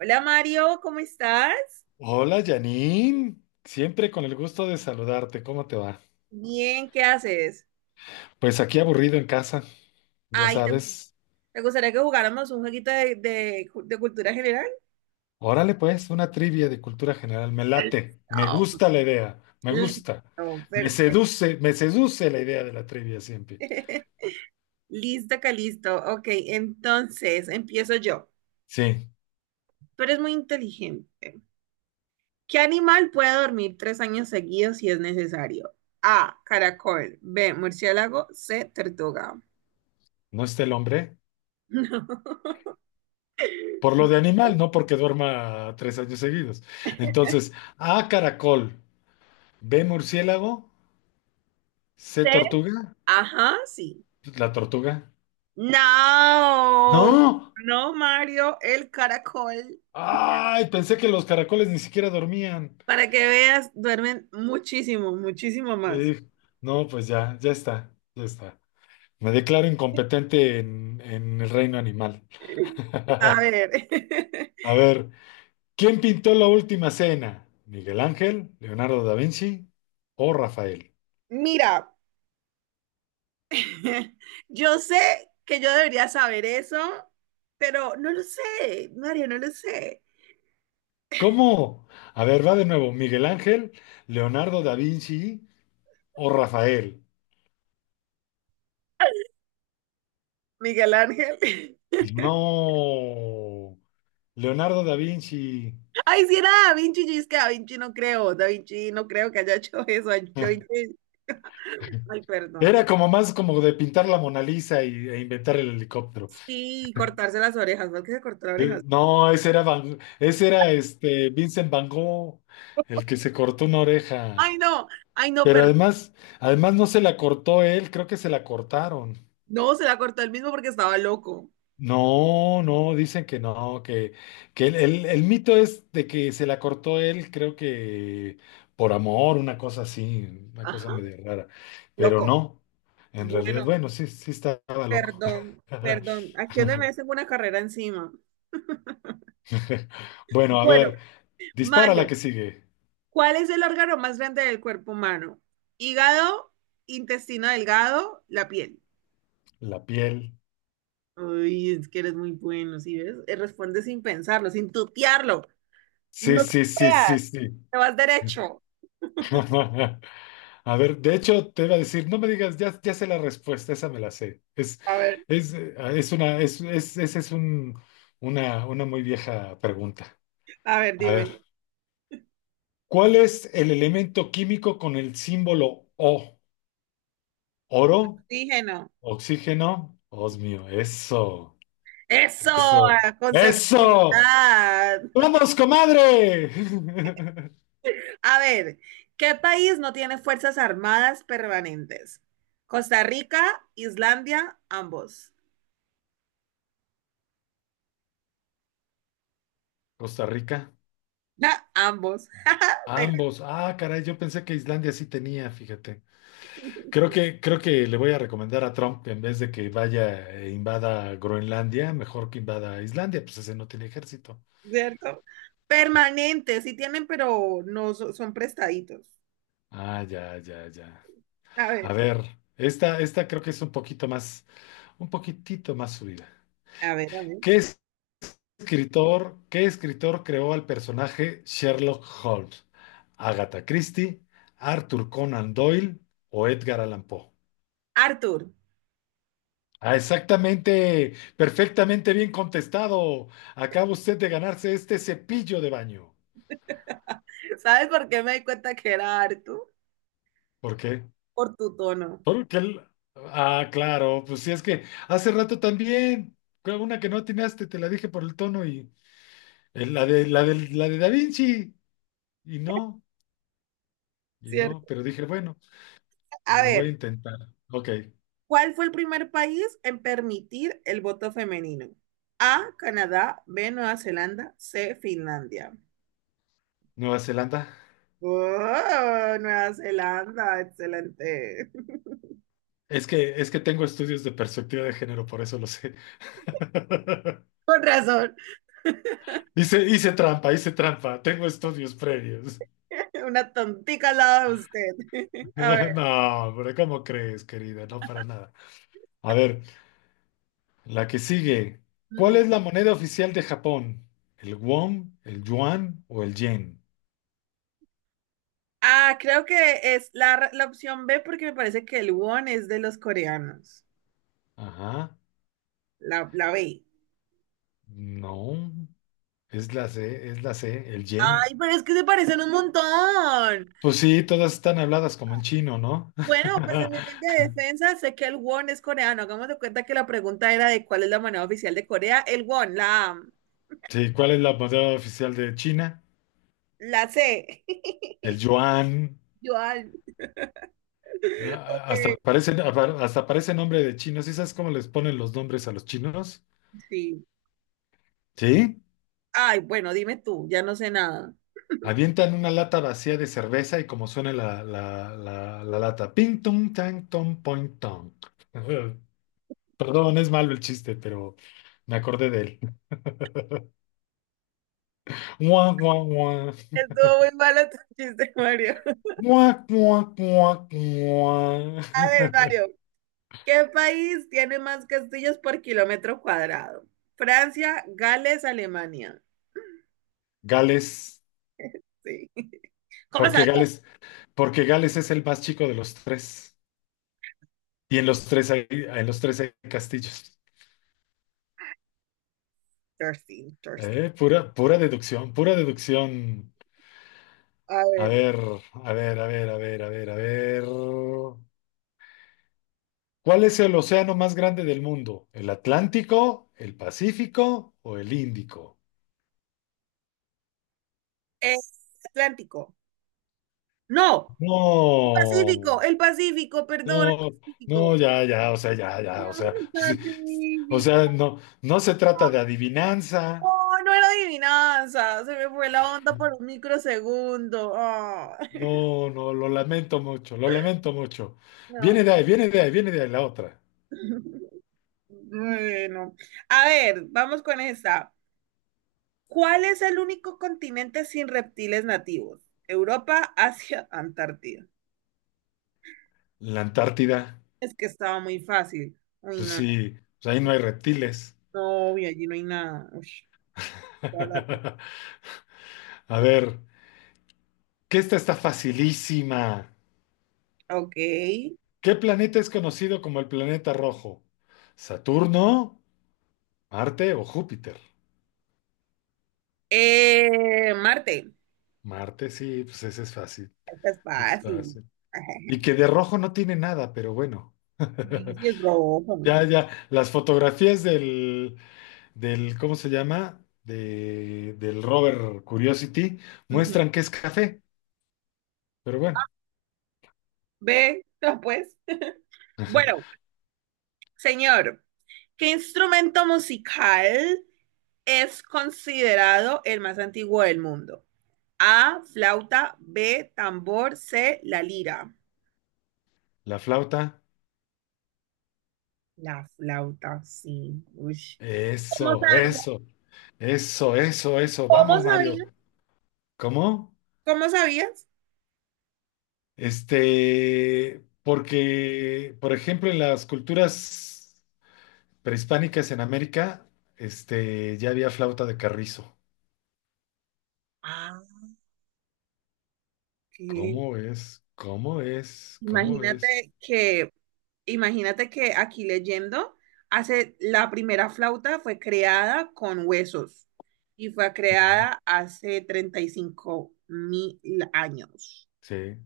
Hola Mario, ¿cómo estás? Hola Janine, siempre con el gusto de saludarte, ¿cómo te va? Bien, ¿qué haces? Pues aquí aburrido en casa, ya Ay, ¿te, sabes. te gustaría que jugáramos un jueguito de cultura general? Órale pues, una trivia de cultura general, me late, me Listo, gusta la idea, me gusta, listo, perfecto. Me seduce la idea de la trivia siempre. Listo, Calisto, listo. Ok, entonces empiezo yo. Sí, Tú eres muy inteligente. ¿Qué animal puede dormir tres años seguidos si es necesario? A, caracol. B, murciélago. C, tortuga. no está el hombre, No. por lo de animal, no porque duerma tres años seguidos. Entonces, A caracol, B murciélago, C C, tortuga, ajá, sí. la tortuga. No, No. no, Mario, el caracol. Ay, pensé que los caracoles ni siquiera dormían. Para que veas, duermen muchísimo, muchísimo más. Eh, no, pues ya, ya está, ya está. Me declaro incompetente en el reino animal. A ver. A ver, ¿quién pintó la última cena? ¿Miguel Ángel, Leonardo da Vinci o Rafael? Mira, yo sé que yo debería saber eso, pero no lo sé, Mario, no lo sé. ¿Cómo? A ver, va de nuevo. ¿Miguel Ángel, Leonardo da Vinci o Rafael? Miguel Ángel. No, Leonardo da Vinci. Ay, si era Da Vinci, yo es que Da Vinci no creo, Da Vinci no creo que haya hecho eso. Ay, Da Vinci, ay, perdón. Era como más como de pintar la Mona Lisa y, e inventar el helicóptero. Sí, cortarse las orejas, ¿por qué se cortó las orejas? No, ese era ese era este Vincent Van Gogh, el que se cortó una oreja. Ay, no, ay, no, Pero perdón. además, además no se la cortó él, creo que se la cortaron. No, se la cortó él mismo porque estaba loco. No, no, dicen que no, que el mito es de que se la cortó él, creo que por amor, una cosa así, una Ajá, cosa medio rara. Pero loco. no, en realidad, Bueno, bueno, sí, sí estaba loco. perdón, perdón. Aquí donde me hacen una carrera encima. Bueno, a Bueno, ver, dispara la Mario, que sigue. ¿cuál es el órgano más grande del cuerpo humano? Hígado, intestino delgado, la piel. La piel. Uy, es que eres muy bueno, ¿sí ves? Responde sin pensarlo, sin tutearlo. Sí, No te sí, sí, sí, veas, sí. te vas derecho. A ver, de hecho, te iba a decir, no me digas, ya, ya sé la respuesta, esa me la sé. A ver, Es una, es, esa es una muy vieja pregunta. a ver, A ver, dime. ¿cuál es el elemento químico con el símbolo O? ¿Oro? Oxígeno. ¿Oxígeno? Osmio, eso, Eso, eso, con eso. seguridad. ¡Vamos, comadre! A ver, ¿qué país no tiene fuerzas armadas permanentes? Costa Rica, Islandia, ambos. Costa Rica. Ja, ambos. Te- Ambos. Ah, caray, yo pensé que Islandia sí tenía, fíjate. Creo que le voy a recomendar a Trump que en vez de que vaya e invada Groenlandia, mejor que invada Islandia, pues ese no tiene ejército. ¿Cierto? Permanentes, sí tienen, pero no so- son prestaditos. Ah, ya, ya, ya. A A ver, ver, esta creo que es un poquito más, un poquitito más subida. a ver, a ver. ¿Qué qué escritor creó al personaje Sherlock Holmes? ¿Agatha Christie, Arthur Conan Doyle o Edgar Allan Poe? Arthur, Ah, exactamente, perfectamente bien contestado. Acaba usted de ganarse este cepillo de baño. ¿sabes por qué me di cuenta que era Arthur? ¿Por qué? Por tu tono, Porque el... Ah, claro, pues si es que hace rato también, fue una que no atinaste, te la dije por el tono y la de, la de, la de Da Vinci. Y no, y no, ¿cierto? pero dije, bueno, A lo voy a ver, intentar. Ok, ¿cuál fue el primer país en permitir el voto femenino? A, Canadá, B, Nueva Zelanda, C, Finlandia. Nueva Zelanda. Oh, Nueva Zelanda, excelente. Es que tengo estudios de perspectiva de género, por eso lo sé. Con razón, Hice, hice trampa, tengo estudios previos. una tontica al lado de usted. A ver. No, pero ¿cómo crees, querida? No, para nada. A ver, la que sigue. ¿Cuál mm. es la moneda oficial de Japón? ¿El won, el yuan o el yen? Ah, creo que es la opción B porque me parece que el won es de los coreanos. Ajá. La B. No, es la C, el yen. Ay, pero es que se parecen un montón. Pues sí, todas están habladas como en chino, ¿no? Bueno, pues en mi humilde defensa sé que el won es coreano. Hagamos de cuenta que la pregunta era de cuál es la moneda oficial de Corea. El won, la, A, Sí, ¿cuál es la moneda oficial de China? la C. El yuan. Yuan. Ah, Ok, hasta parece, hasta parece nombre de chino. ¿Sí sabes cómo les ponen los nombres a los chinos? sí. ¿Sí? Ay, bueno, dime tú, ya no sé nada. Avientan una lata vacía de cerveza y como suena la lata. Ping, tung, tang, tom, point, tong. Perdón, es malo el chiste, pero me acordé de él. Mua, mua, mua. Estuvo muy malo tu chiste, Mario. Mua, mua, mua, mua. A ver, Mario, ¿qué país tiene más castillos por kilómetro cuadrado? Francia, Gales, Alemania. Gales, Sí. ¿Cómo porque sabía? Gales, porque Gales es el más chico de los tres. Y en los tres hay, en los tres hay castillos. Thirsty, thirsty. Pura, pura deducción, pura deducción. A A ver, ver, a ver, a ver, a ver, a ver, a ver. ¿Cuál es el océano más grande del mundo? ¿El Atlántico, el Pacífico o el Índico? es Atlántico. No, No, el Pacífico, perdón, el no, no, Pacífico. ya, ya, o sea, ya, ya, No, o sea, el sí, o sea, Pacífico. no, no se trata de adivinanza. Oh, no era adivinanza, se me fue la onda por un microsegundo. Ah, No, no, lo lamento mucho, lo lamento mucho. Viene no. de ahí, viene de ahí, viene de ahí la otra. Bueno, a ver, vamos con esta. ¿Cuál es el único continente sin reptiles nativos? Europa, Asia, Antártida. La Antártida, Es que estaba muy fácil. Uy, pues no, sí, pues ahí no hay reptiles. no, y allí no hay nada. Ush, toda la razón. A ver, que esta está facilísima. Ok. ¿Qué planeta es conocido como el planeta rojo? ¿Saturno, Marte o Júpiter? Marte, Marte, sí, pues ese es fácil, esta es es fácil. fácil. Y que de rojo no tiene nada, pero bueno. Sí, sí, es rojo. Ya, ya, las fotografías del, ¿cómo se llama? Del rover Curiosity Ujú. muestran que es café, pero bueno, Ve, no, pues. Bueno, señor, ¿qué instrumento musical es considerado el más antiguo del mundo? A, flauta, B, tambor, C, la lira. la flauta, La flauta, sí. Ush. ¿Cómo eso, sabías? eso, eso, ¿Cómo vamos, Mario. sabías? ¿Cómo? ¿Cómo sabías? Este, porque, por ejemplo, en las culturas prehispánicas en América, este, ya había flauta de carrizo. Ah, qué. ¿Cómo es? ¿Cómo es? ¿Cómo es? Imagínate que, imagínate que aquí leyendo, hace, la primera flauta fue creada con huesos y fue No. creada hace 35.000 años. Sí,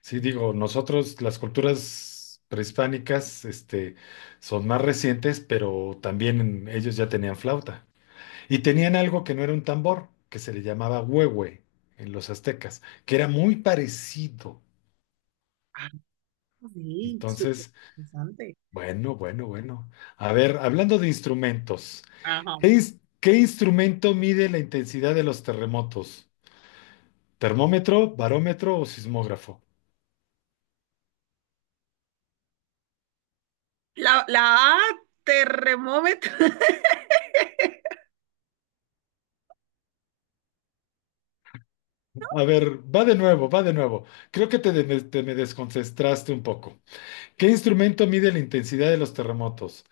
sí, digo, nosotros las culturas prehispánicas, este, son más recientes, pero también ellos ya tenían flauta. Y tenían algo que no era un tambor, que se le llamaba huehue en los aztecas, que era muy parecido. Ah, sí, súper Entonces, interesante. bueno, bueno, bueno. A ver, hablando de instrumentos, Ajá. ¿qué, qué instrumento mide la intensidad de los terremotos? ¿Termómetro, barómetro o sismógrafo? La A, terremómetro. A ver, va de nuevo, va de nuevo. Creo que te me desconcentraste un poco. ¿Qué instrumento mide la intensidad de los terremotos?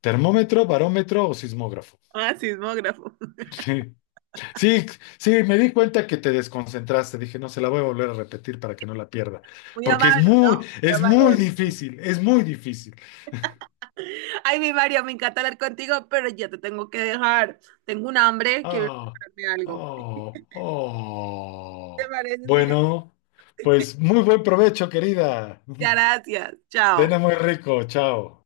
¿Termómetro, barómetro o sismógrafo? Sismógrafo. Sí, sí, sí, me di cuenta que te desconcentraste. Dije, no, se la voy a volver a repetir para que no la pierda, Muy porque amable, ¿no? Muy es amable, muy don Mario. difícil, es muy difícil. Ay, mi Mario, me encanta hablar contigo, pero ya te tengo que dejar. Tengo un hambre, quiero Ah, prepararme algo. oh, ¿Te oh. parece si la- Bueno, pues muy buen provecho, querida. Gracias, chao. Cena muy rico, chao.